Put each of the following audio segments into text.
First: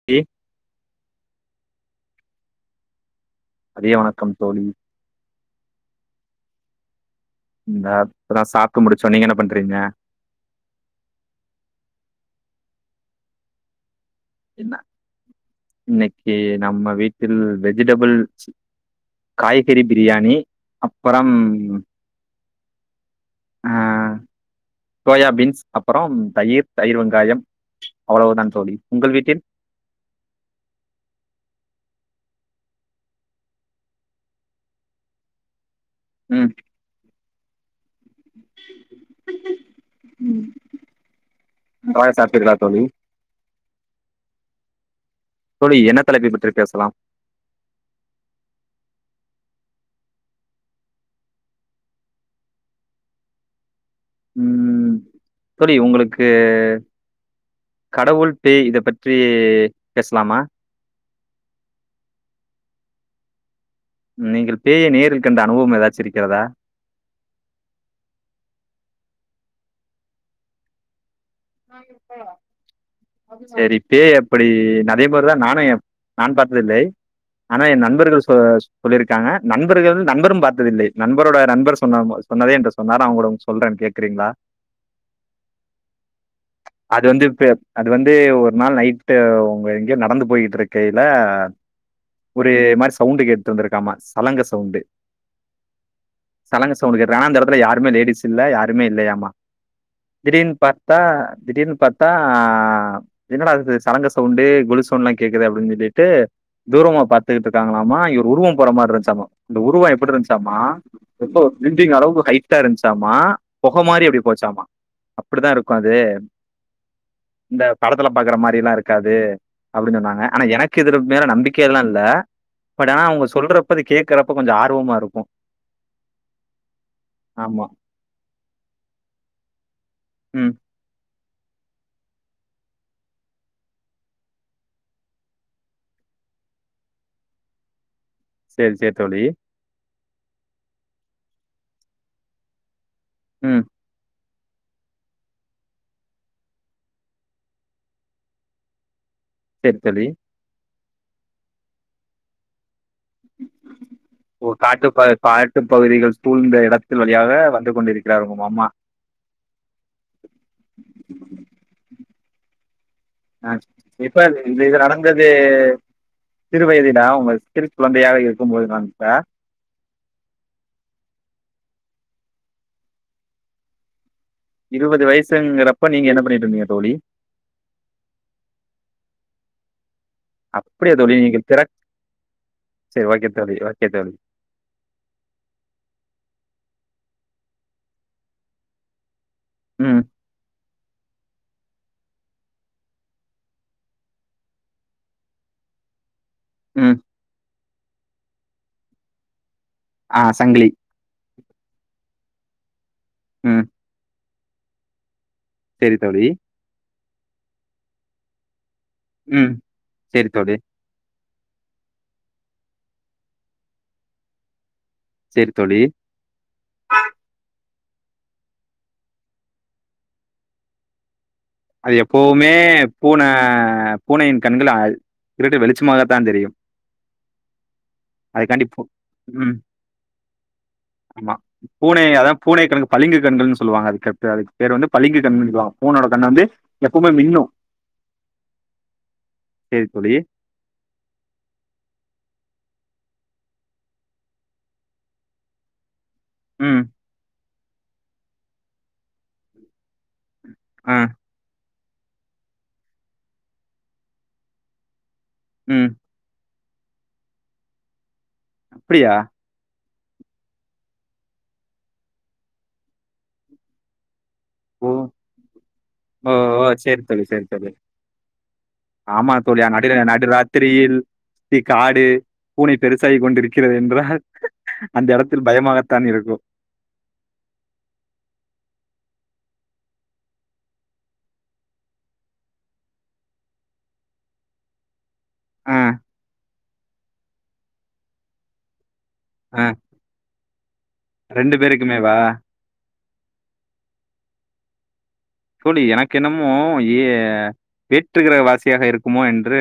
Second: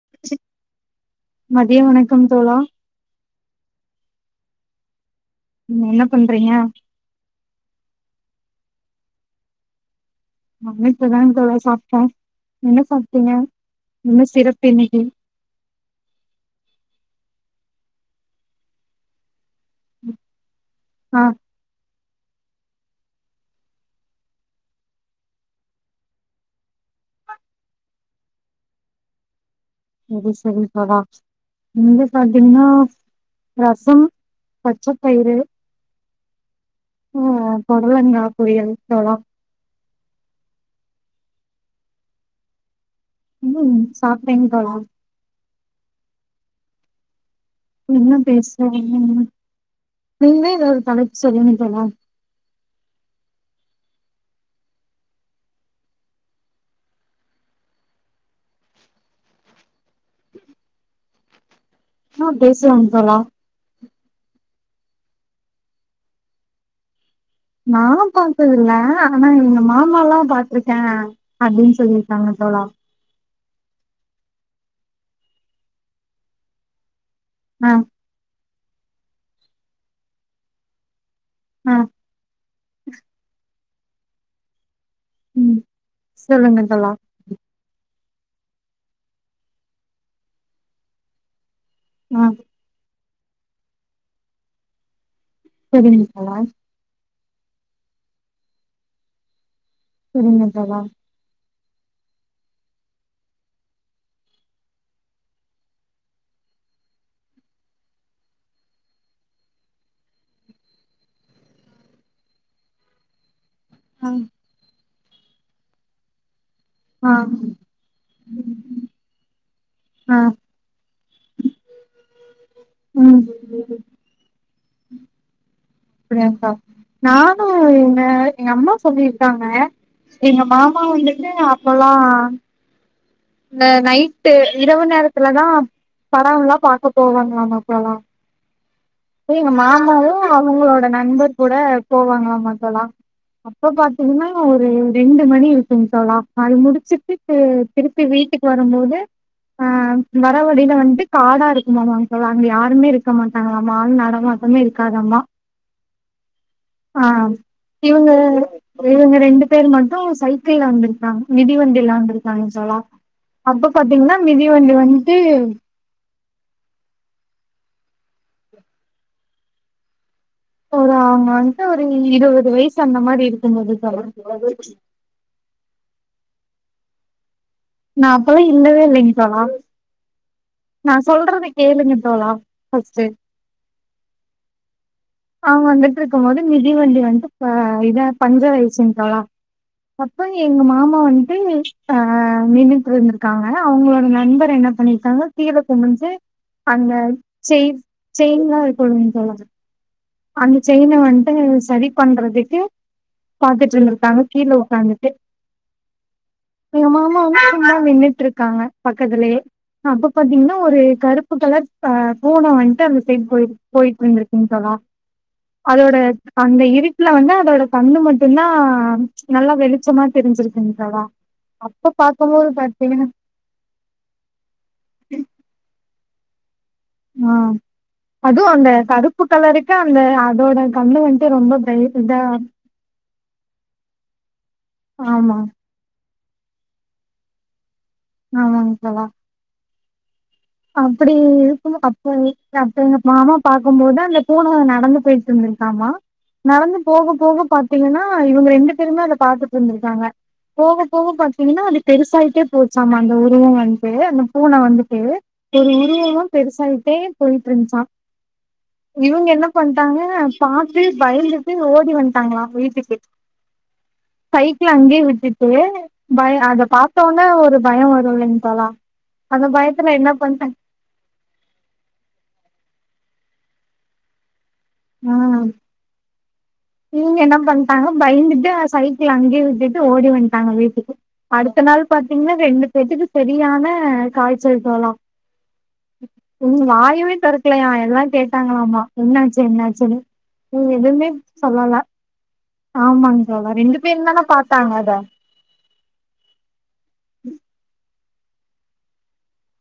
ஏ மதிய வணக்கம் தோழா மதிய வணக்கம் தோழி ம் என்ன பண்றைங்க இங்க இப்பதா சாப்ட்டு முடிச்சோ நீங்க என்ன பண்றீங்க நானு இப்ப தா தோழா சாப்ட்டே என்ன சாப்ட்டீங்க என்ன சிறப்பு இன்னைக்கி இன்னைக்கி நம்ம வீட்டில் வெஜிடபிள் சி காய்கறி பிரியாணி ஆ அப்பறம் ஆ சோயா பீன்ஸ் அப்பறோம் தயிர் தயிர் வெங்காயம் அவளவ்தான் தோழி உங்கள் வீட்டில் சரி சரி தோழா இங்க பாத்தீங்ன்னா ரசம், பச்ச பயிறு, ம் ம் பொடலங்கா பொரியல் தோழா நன்றாக சாப்ட்டீர்களா தோழி ம் சாப்ட்டேன் தோழா தோழி என்ன தலைப்பை பற்றி பேஸ்லாம் என்ன பேஸ்லா ம் நீங்ளே எதாவ்து தலைப் சொல்லுங்க தோழா ம் தோழி உங்களுக்கு கடவுள், பேய் இத பற்றி பேஸ்லாமா ஆ பேஸ்லாம் தோழா நீங்கள் பேய நேரில் கண்ட அனுபவ்ம் எதாச்சு இருக்கிறதா நா பாத்ததுல்ல ஆனா எங்க மாமால்லா பாத்திருக்கே அப்டின்னு சொல்லியிருக்காங்க தோழா சரி பேய் எப்டி அதேமாரிதா நானு நான் பாத்ததில்லை ஆனா ஆ என் நண்பர்கள் சொ சொல்லியிருக்காங்க நண்பர்கள் நண்பரும் பாத்ததில்லை நண்பரோட ஆ நண்பர் சொன்ன சொன்னதே என்று சொன்னார் ந ஒங்களிடம் சொல்ற கேக்குறீங்களா ம் சொல்லுங்கள் தோழா இது வந்து பே அது வந்து ஒரு நாள் நைட்டு் உங்க எங்கயோ நடந்து போயிட்ருக்கையில ஆ ஒரு மாரி சவுண்டு கேட்ருந்துருக்காமா சலங்க சவுண்டு சரிங்க தோழா சலங்க சவுண்டு கேட்டது ஆனா அந்த எடத்துல யாருமே லேடிஸ் இல்ல யாருமே இல்லையாமா சரிங்க திடீர்ன்னு பா தோழா ஆ திடீர்னு பாத்தா என்னடா இது சலங்க சவுண்டு கொலுசு சவுண்டல்லா கேக்குது அப்டிஞ்சொல்லிட்டு தூரமா பாத்துக்கிட்டு இருக்காங்களாமா இவுர் உருவம் போற மாரி இருன்ச்சாமா இந்த உருவம் எப்டி இருன்ச்சாமா ரொம்போ பில்டிங் அளவுக்கு ஹைட்டா இருன்ச்சாமா பொக மாரி ஆ அப்டி போச்சாமா அப்டிதா இருக்கு அது ஆ இந்த படத்துல பாக்கற மாரில்லா இருக்காது அப்டின் சொன்னாங்க ஆனா எனக் கிதுல மேல நம்பிக்கைல்லா இல்ல பட் ஆனா ம் அவுங்க சொல்றப்ப அத கேக் கறப்ப கொஞ்ச ஆர்வமா இருக்கு [unintelligible] க்கா நானு எங்க எங்க அம்மா சொல்லியிருக்காங்க எங்க ம். மா மா வந்துட்டு அப்பல்லா இந்த நைட்டு இரவு நேரத்துலதா படல்லா பாக்க போவாங்களாமா அப்போல்லா சேரி சேரி தோழி எங்க மாமாவு அவங்களோட நண்பர் கூட போவாங்களாமா தோழா ம். அப்ப பாத் தோனா ஒரு ரெண்டு மணி இருக்கு தோழா அது முடிச்சுட்டு திருப்பி வீட்டுக்கு வரம்போது ஆ சரி தோழி. வர வழியில வந்துட்டு காடா இருக்குமாமா தோழா அங்க யாருமே இருக்க மாட்டாங்களா ஆள் ஓ நடமாட்டமே காட்டு ப இருக்காதாமா காட்டு பகுதிகள் சூழ்ந்த இடத்தின் ஆ வழியாக வந்து இவங்க கொண்டிருக்கிறார் உங்க மாமா. இவங்க ரெண்டு பேர் மட்டு சைக்கிள்ல வந்திருக்காங்க மிதிண்டில வந்திருக்காங்க தோழா அ அப்ப பாத்தீங்கன்னா இப்ப இது மிதிவண்டி இது வந்து நடந்தது சிறு வயதுடா உங்க சிறு குழந்தையாக இருக்கும் போது [unintelligible] ஒரு அவங்க வந்துட்டு ஒரு இருவது வயசு அந்த மாரி இருக்கும்போது தோழா இருவது வயசுங்கறப்ப நீங்க என்ன பண்ணிட்டு இருந்தீங்க தோழி நா அப்பல்லா இல்லவே இல்லைங் தோழா நா அப்டியா தோழி நீங்க சொல்றத திற கேளுங்க தோழா ஃபர்ஸ்ட்டு சரி ஓகே தோழி ஓகே தோழி அவங்க வந்துட்டு இருக்கும் போது மிதிவண்டி வந்துட்டு ப இத பஞ்சர் ஆய்ருச்சுங் தோழா ம் அப்போ எங்க மாமா வந்துட்டு அ நின்னுட்டு இருந்திருக்காங்க அவங்களோட நண்பர் என்ன பண்ணியிருக்காங்க கீழ குனுஞ்சு அந்த ம். செயின் செயின் தா இழுக்கனு தோழா ஆ அந்த சங்கிலி. செயின வன்ட்டு சரி பண்றதுக்கு ம். பாத்துட்டு இருந்துருக்காங்க கீழ உக்காந்துட்டு சரி தோழி எங்க மாமா வந்து சும்மா நின்னுட்ருக்காங்க பக்கத்துலேயே ம். அப்ப சரி தோழி, பாத்தீங்கன்னா ஒரு கருப் அப்பல்ல அ பூன வன்ட்டு அந்த சைட் போய் போய்ட்ருந்துருகுங் தோழா சரி தோழி. அதோட அந்த இருட்ல வந்து அதோட கண்ணு மட்டுதா நல்லா வெளிச்சமா தெரிஞ்சிருக்குங்‌ தோழா அப்ப அது பாக்கும்போது எப்பவுமே பாத்தீங்கன்னா பூன பூனையின் கண்கள் இருட்டு வெளிச்சமாகத்தாதெரியு ஆ அதுவு அந்த பூ கருப்பு ம். கலருக்கு அந்த அதோட கண்ணோ வந்து ஆமா. ரொம்ப பூனை பெனிபிட் ஆ அதான் பூனை கண்ணுக்கு பளிங்கு கண்கள்னு சொல்லுவாங்க அது கே அதுக்கு பேர் வந்து பளிங்கு ஆமா கண்ண்ணு சொல்லுவாங்க மூனோட கண்ண வந்து எப்பவுமே மின்னு ஆமா [unintelligible] செரி தோழி அப்டி இருக்கு அப்போ அப்ப எங்க மாமா பாக்கும்போது அந்த பூன நடந்து போயிட்டு இருந்திச்சாமா நடந்து ம், போக போக பாத்தீங்கன்னா இவங்க ரெண்டு பேருமே அத பாத்துட்டு இருந்திருக்காங்க போக ஆ, போக பத்தீங்கன்னா அது பெருசாயிட்டே போச்சாம அந்த உருவோ வந்து அந்த பூன வந்துட்டு ஒரு ம். உருவமு பெருசாயிட்டே போயிட்டு இருந்துச்சா அப்படியா? இவங்க என்ன பட்டாங்க பாத்து பயந்துட்டு ஓடி வந்துட்டாங்களா வீட்டுக்கு சைக்கிள் ஓ! அங்கேயே விட்டுட்டு ஓ! பய ஓ! அத சரி தோழி, பாத்தோனே சரி ஒரு தோழி. பயம் வரும் இல்லைங்கலா தோழா ஆமா அந்த தோழி பயத்துல என்ன [unintelligible] பண்ட்டே ராத்திரியில் சி காடு பூனை பெருசாகி கொண்டிருக்கிறது என்றால் அந்த இடத்தில் பயமாகத்தான் இருக்கும் நீங்க என்ன பண்டாங்க பயந்துட்டு சைக்கிள் அங்கேயே விட்டுட்டு ஓடி வந்துட்டாங்க வீட்டுக்கு அடுத்த நாள் பாத்தீங்கன்னா ரெண்டு பேத்துக்கு சரியான காய்ச்சல் சொலாம் ஆ, உ வாயவே தெருக்கலையா எல்லா கேட்டாங்களாமா என்னாச்சு என்னாச்சுனு உ எதுவுமே ரெண்டு பேருக்குமேவ ஆமாங்க தோழா ரெண்டு பேரும்ந்தான பாத்தாங்க அத தோழி எனக்கு என்னமோ ஏ வேற்றுகிற வாசியாக இருக்குமோ என்று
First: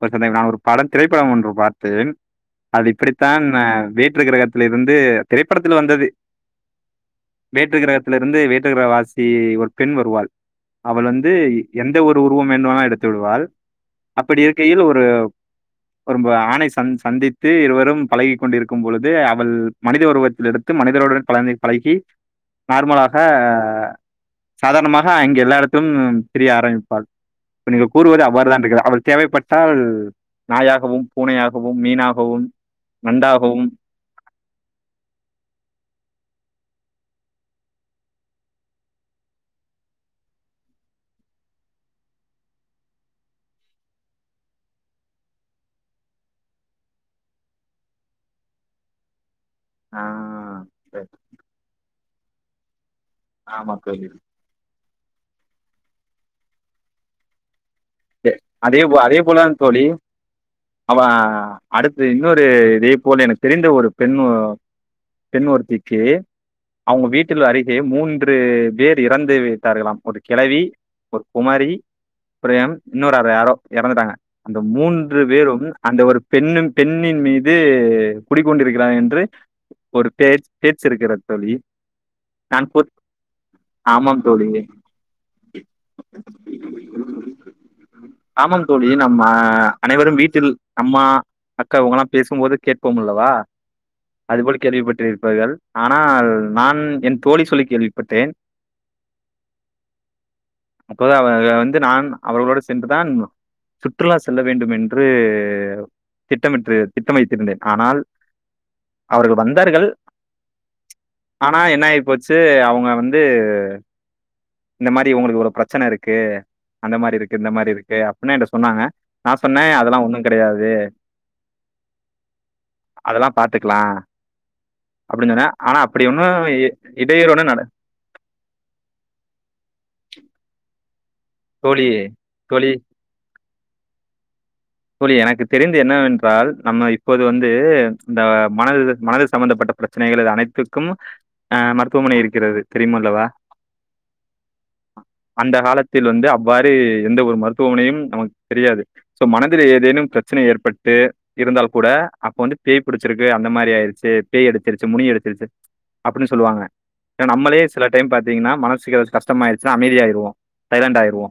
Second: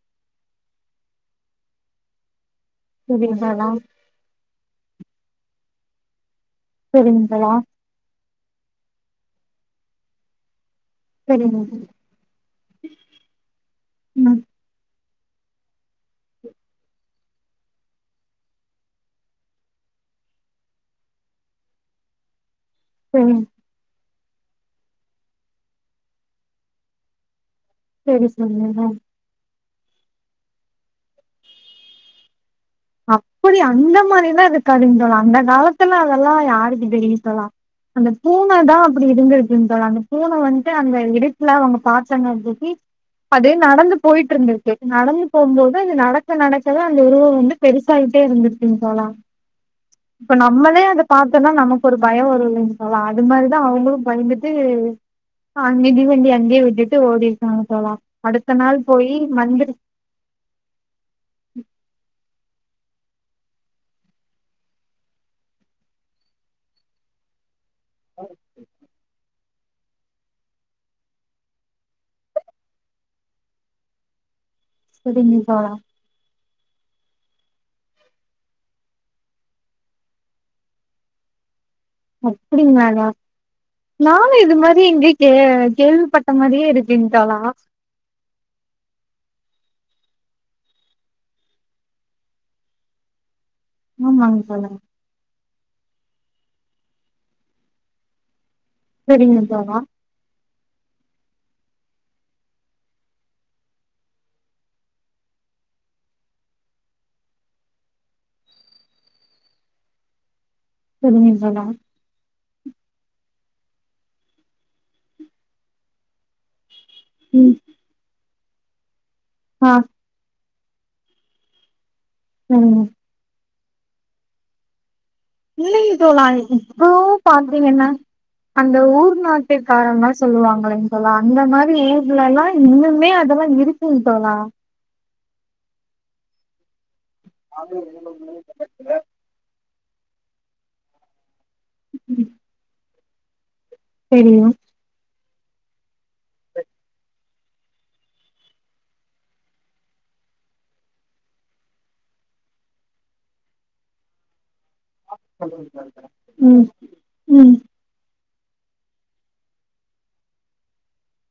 ஒரு சந்த நா ஒரு படம் திரைப்படம் ஒன்று பார்த்தேன் அது செரிங் இப்படித்தான் தோழா வேற்று கிரகத்தல இருந்து திரைப்படத்துல வந்தது செரிங் தோழா வேற்றுக்கிரகத்தில இருந்து வேட்டுக்கிரகவாசி ஒரு பெண் வருவாள் அவள் வந்து செரிங்க எந்த ஒரு உருவம் வேண்டுனா எடுத்து விடுவாள் அப்படி ம் இருக்கையில் ஒரு ஒரு ஆன்ணை ச சந்தித்து இருவரும் பழகி கொண்டிருக்கும் பொழுது அவள் மனித உருவத்தில் எடுத்து மனிதர்களுடன் பழ பழகி நார்மலாக செரி சாதாரணமாக அங்க எல்லா இடத்தும் பிரிய ஆரம்பிப்பாள் இப்ப நீங்க கூறுவது செரி அவ்வாறு தான் சொல்லுங்க இருக்கு அவள் தேவைப்பட்ட சால் நாயாகவும் பூனையாகவும் மீனாகவும் அப்படி நண்டாகவும் அந்த மாரிலா இருக்காதுங்க தோழா அந்த காலத்துல அதெல்லா யாருக்கு தெரியு தோழா அந்த பூன தா அப்படி இருந்திருக்கு தோழா அந்த பூன வந்து அந்த இருட்ல அவங்க பாத்தனாயகி அது நடந்து போயிட்டு இருந்திச்சு நடந்து போகும்போது அது நடக்க நடக்கதா அந்த உருவோ வந்து பெருசாகிட்டே இருந்திருக்குங்க தோழா ஆ இப்ப நம்மளே அத சரி. பாத்தோம்ன்னா நமக்கு ஒரு பயம் வரு இல்லைங்களா அது மாரிதா ஆமா அவங்களு தோழி. பயந்துட் இது அங் மிதிவண்டி அங்கேயே விட்டுட்டு ஓடிருக்காங்க தோழா ப் அடுத்த நாள் அதே போ போய் அதே போல மந்திரிச்சிங்க தோழி அவ அடுத்து இன்னொரு இதே போல எனக்கு தெரிந்த ஒரு பெண் ஒ பெண் ஒருத்திக்கு அவங்க வீட்டில் அருகே மூன்று பேர் இறந்து விட்டார்கலாம் ஒரு கிளவி ஒரு குமரி பிரம் இன்னொரு ஆள் யாரோ இறந்துட்டாங்க அந்த மூன்று பேரும் தோழா அந்த ஒரு பெண்ணும் பெண்ணின் மீது குடிக்கொண்டிருக்கிறா என்று ஒரு பே பேச்சு இருக்கிறது தோழி நான் பொ அப்டிங்களான ஆமாம் நானு தோழி இது மாதிரி எங்கே கே கேள்விப்பட்ட மாதிரியே இருக்கிங் தோழா ஆமாம் தோழி நம்ம அனைவரும் வீட்டில் அம்மா அக்கா உங்கல்லா பேசும்போது கேட்போம் அல்லவா ஆமாங் அது போல தோழா கேள்விப்பட்டிருப்பீர்கள் இருப்பார்கள் ஆனால் நான் என் தோழி சொல்லி கேள்விப்பட்டேன் சரிங்க தோழா அப்போது அவ வந்து நான் அவர்களோடு சென்றுதான் சுற்றுலா செல்ல வேண்டும் என்று திட்டமிட்டு திட்டம் வைத்திருந்தேன் ஆனால் அவர்கள் வந்தார்கள் செரிங்க ஆனா தோழா என்னாயிப்போச்சு ச்சு அவங்க வந்து இந்த மாரி உங்களுக்கு இவ்ளே பிரச்சன இருக்கு அந்த மாரி இருக்கு இந்த ம் மாரி இருக்கு அப்டின்னு என்ட சொன்னாங்க நா சொன்னே ஆ அதெல்லா ஒன்னும் கெடையாது ம் அதெல்லா பாத்துக்கலா அப்டின்சொனே ஆனா இல்லைங்க அப்படி தோழா ஒன்னும் இ இப்போ இடையூறு ஒன்னும் நட பாத்தீங்கன்னா அந்த ஊர் நாட்ட காரங்கலாம் சொல்லுவாங்களே தோழா அந்த மாரி தோழி ஊருலலா தோழி இன்னுமே அதெல்லா இருக்கும் தோழா தோழி எனக்கு தெரிந்து என்னவென்றால் நம்ம இப்போது வந்து இந்த மனது மனது சம்பந்தப்பட்ட பிரச்ச ச்சனைகள் அனைத்துக்கும் ஆ மருத்துவமனை இருக்கிறது தெரியுமல்லவா தெரியும் அந்த காலத்தில் வந்து அவ்வாறு எந்த ஒரு மருத்துவனையும் நமக்கு தெரியாது சோ மனதில் ஏதேனும் பிரச்சனை ஏற்பட்டு இருந்தால் கூட அப்ப வந்து பேய் பிடிச்சிருக்கு அந்த மாரி ஆயிருச்சு பேய் அடிச்சிருச்சு முனி அடிச்சிருச்சு அப்டின்னு சொல்லுவாங்க ம் என ம் நம்மளே சில டைம் பாத்தீங்கின்னா மனசு ஏன கஷ்டம் ஆயிடுச்சுன்னா அமைதியாயிருவோ சைலண்ட் ஆயிருவோ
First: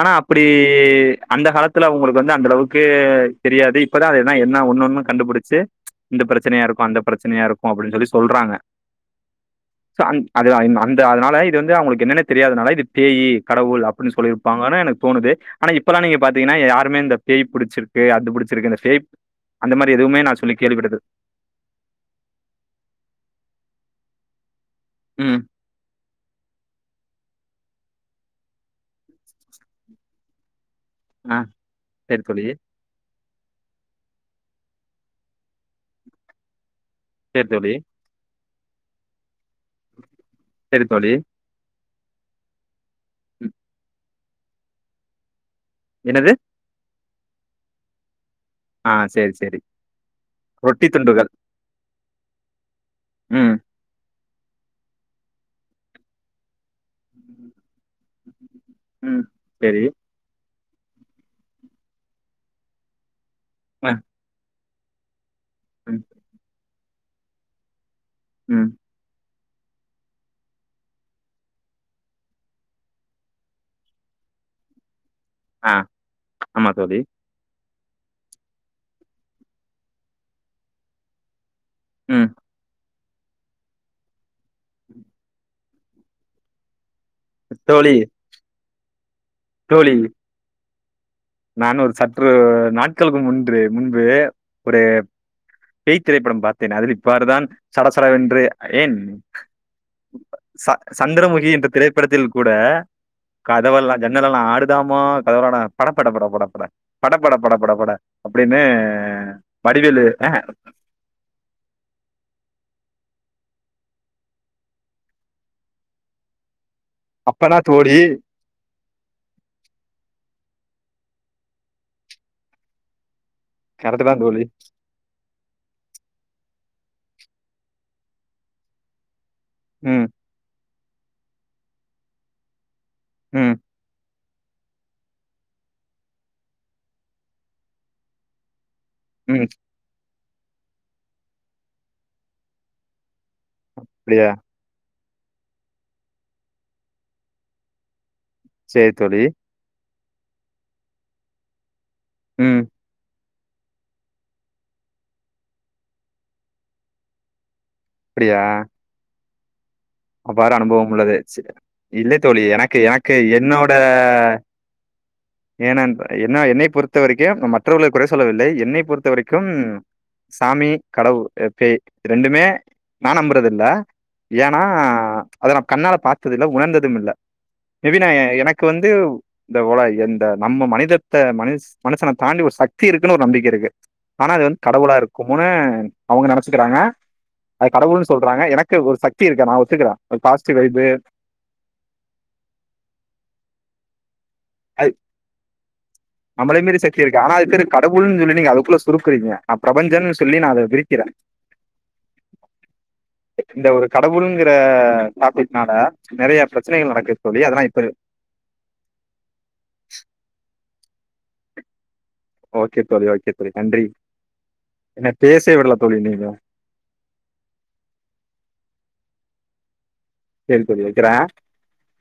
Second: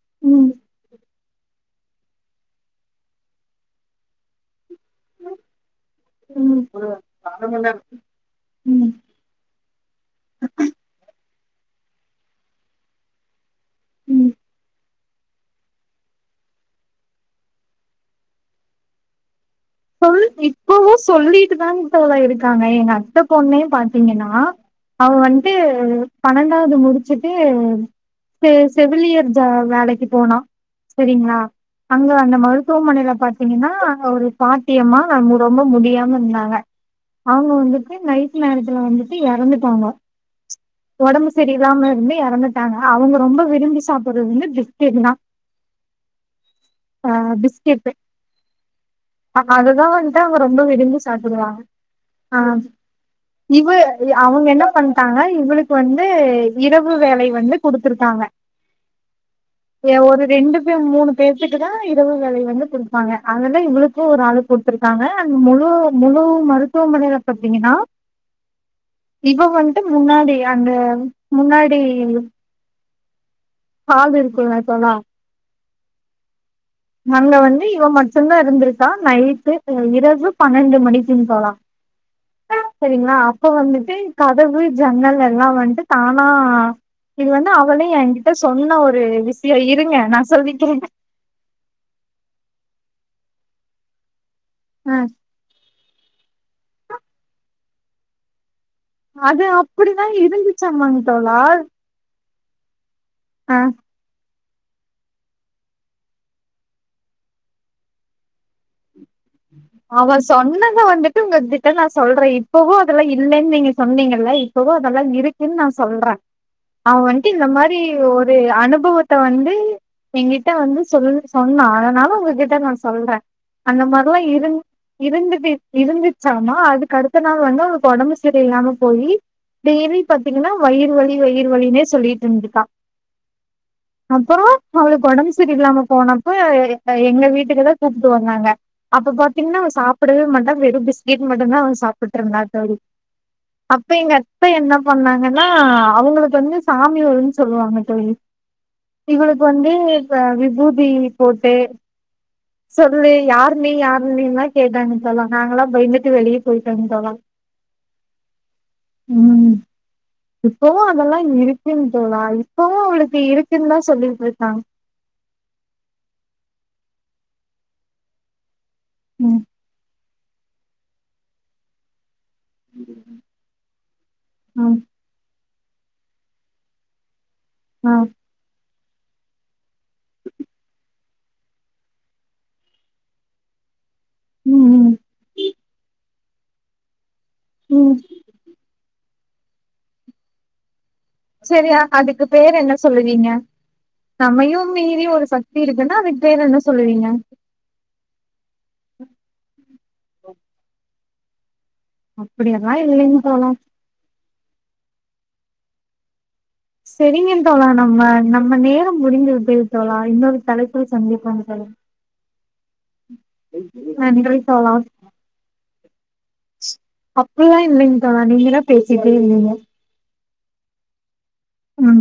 ஆனா அப்படி ம் அந்த காலத்து தில்ல அவங்களுக்கு வந்து அந்த அளவுக்கு தெரியாது இப்பதா அதுன என ஒன்ன ஒன்னு கண்டுபிடிச்சு இந்த ம் பிரச்சனையா இருக்கும் அந்த பிரச்சனையா இருக்கும் அப்படின்னு சொல்லி சொல்றாங்க ம் சோ அந் அது அந்த அதனால இது வந்து அவங்களுக்கு என்னென்ன தெரியாததுனால இது பேயி கடவுள் அப்டின்னு ம் சொல்லிருப்பாங்கலோன்னு எனக்கு தோணுது ஆனா இப்ப எல்லா நீங்க பாத்தீங்கன்னா யாருமே இந்த பேய் புடிச்சிருக்குது அது புடிச்சிருக்கு இந்த பேய் அந்த மாதிரி எதுவுமே சோல்லுங் நான் சொல்லி கேள்விப்பட்டது இப்பவும் சொல்லிட்டு தாங் தோழா இருக்காங்க எங்க அத்த பொண்ணே பாத்தீங்கன்னா அவ ம் வந்துட்டு பன்னெண்டாவது முடிச்சுட்டு செ செவிலியர் ஜா வேலைக்கு போனா ஆ சரிங்கிளா அங்க சரி அந்த தோழி மருத்துவமனையில பாத்தீங்கன்னா அங்க ஒரு பாட்டியம்மா ரொம்ப முடியாம இருந்தாங்க சரி அவங்க தோழி வந்துட்டு நைட் ட்டு நேரத்துல வந்துட்டு எறந்துட்டாங்க சரி தோழி ஒடம்பு சரியில்லாம இருந்து எறந்துட்டாங்க அவங்க ரொம்ப ம், விரும்பி சாப்பிடறது வந்து பிஸ்கட் தா என்னது ஆ பிஸ்கெட் ஆ சரி சரி அததா வந்துட்டு அவங்க ரொம்ப ரொட்டி விரும்பி துண்டுகள் சாப்பிடுவாங்க ஆ ம் இவ அவங்க என்ன பண்ணிட்டாங்க இவளுக்கு வந்து இரவு வேலை வந்து குடுத்துருக்காங்க ம் சரி ஒரு ரெண்டு மூணு பேத்துக்கு தா இரவு வேலை வந்து குடுப்பாங்க அதனால அ இவளுக்கும் ஒரு ஆளுக்கு த்திருக்காங்க அந் முழு ம் முழு மருத்துவமனைல பாத்தீங்கன்னா ம் இவ வந்துட்டு முன்னாடி அந்த முன்னாடி சார்ஜு இருக்குங்களா தோழா ஆ ஆமா தோழி அங்க வந்து இவ மட்டுதா இருந்திருக்கா நைட்டு அ இரவு பன்னெண்டு மணிக்கு தோழா ம் அ செரிங்களா அப்ப வந்துட்டு கதவு ஜன்னல் எல்லா வந்ட்டு தானா இது வந்து அவளே தோழி எங்கிட்ட சொன்ன ஒரு விஷயோ இருங்க தோழி நா சொல்லிக்கிறே நான் ஒரு சற்று நாட்களுக்கு முன்று முன்பு ஒரு அ பேய் திரைப்படம் பார்த்தேன் அதில் இவ்வாறு தான் சடசட வென்று ஏன் அது அப்படிதா ச இருந்துச்சாமாங் தோழா சந்திரமுகி என்ற திரை படத்தில் கூட ஆ கதவெல்லா ஜன்னல் எல்லா ஆடுதாமோ கதவுளான பட படப்பட படபட படப்பட பட படபட அப்டின்னு அவ சொன்ன து வந்துட்டு உங்க கிட்ட நா சொல்றே இப்பவு அதெல்லா இல்லன்னு நீங்க சொன்னீங்கள இப்பவு அதெல்லா இருக் குன்னு நா சொல்றே அவ வந்ட்டு இந்த அப்பனா மாரி தோழி ஒரு அனுபவத்தை வந்து என்கிட்ட வந்து சொல் சொன்னா அதனால உங்ககிட்ட நா சொல்றே கரெட்டு தா தோழி இருந்திது இருந்துச்சாமா அதுக்கடுத்த நாள் வந்து அவளுக்கு ஒடம்பு சரி இல்லாம போயி டெய்லி ம் பாத்தீங்கன்னா வயிறு வலி வயிறு வலினே சொல்லிட்டு இருந்துக்கா ம் அப்புறோ அவளுக்கு ஒடம்பு சரியில்லாம போனப்ப எ எங்க வீட்டுக்குதா கூப்புட்டு வந்தாங்க அப்ப ம் பாத்தீங்கன்னா அவ சாப்படவே மட்டா வெறு பிஸ்கட் மட்டும்தா அவ சாப்பிட்டு இருந்தா தோழி அப்ப எங்க அப்படியா அத்த என்ன பண்ணாங்கன்னா அவங்களுக்கு வந்து சாமி வருன்னு சொல்லுவாங்க தோழி சரி தோழி இவளுக்கு வந்து இப்ப விபூதி போட்டு ம் சொல்லு யாரு நீ யாரு நீல்லா கேட்டாங்க தோழா நாங்கல்லா பயந்துட்டு வெளியே போய்ட்டாங் தோழா [inaudible] அப்டியா ம் இப்பவு அனுபவம் உள்ளது. அதெல்லா சி இருக்குங் இல்லை தோழா தோழி. இப்பவு எனக்கு எனக்கு அவளுக்கு இருக்குன்னு தா சொல்லிட்டு இருக்கா ஏ நண்ப என்ன என்னைய பொறுத்த வரைக்கும் மற்றவர்க குறை சொல்லவில்லை என்னை பொறுத்த ம் வரைக்கும் சாமி கடவுள் பேய் ரெண்டுமே நா நம்புறது இல்ல நா ம் அத நா கண்ணால பாத்தது இல்ல உணர்ந்ததும் இல்ல மே ஆ பி நா எனக்கு வந்து இத போல எந்த நம்ம மனிதத்தை மனுஷன் மனுஷனை தாண்டி ஒரு சக்தி இருக்குன்னு ஒரு நம்பிக்கை இருக்கு ஆனா அது வந்து ம் ம் கடவுளா இருக்குமோனு அவங்க நெனைச்சுக்கிறாங்க அது ம் கடவுள்ன்னு சொல் றாங்க எனக்கு ஒரு சக்தி இருக்க நா ஒத்துகறே ஒரு பாஸ்ட் வைபு சரியா அதுக்கு பேர் என்ன சொல்லுவீங்க நம்மையும் அது மீறி ஒரு சக்தி இருக்குன்னா அதுக்கு பேரு என்ன சொல்லுவீங்க கடவுள்ன்னனு சொல்லி நீங்க அதுக்குள்ள சுருக்குறீங்க நா பிரபஞ்சோன்னு சொல்லி நா அத விரிக்கிறே அப்டியெல்லா இல்லைங்க தோழா இந்த ஒரு கடவுள்ங்கிற டாபிக்னால நெறைய பேர் செரிங்க தோழா நம்ம நம்ம நேரோ முடிந்து விட்டது தோழா இன்னொரு தலைப்புல சந்திப்போ தோழா ஓகே தோழி ஓகே தோழி நன்றி தோழா என்ன பேசவே விடல தோழி நீங்க அப்டில்லா இல்லைங் தோழா நீங்க தா பேசிட்டே இருந்திங்க சேரி தோழி வக்கறே ம்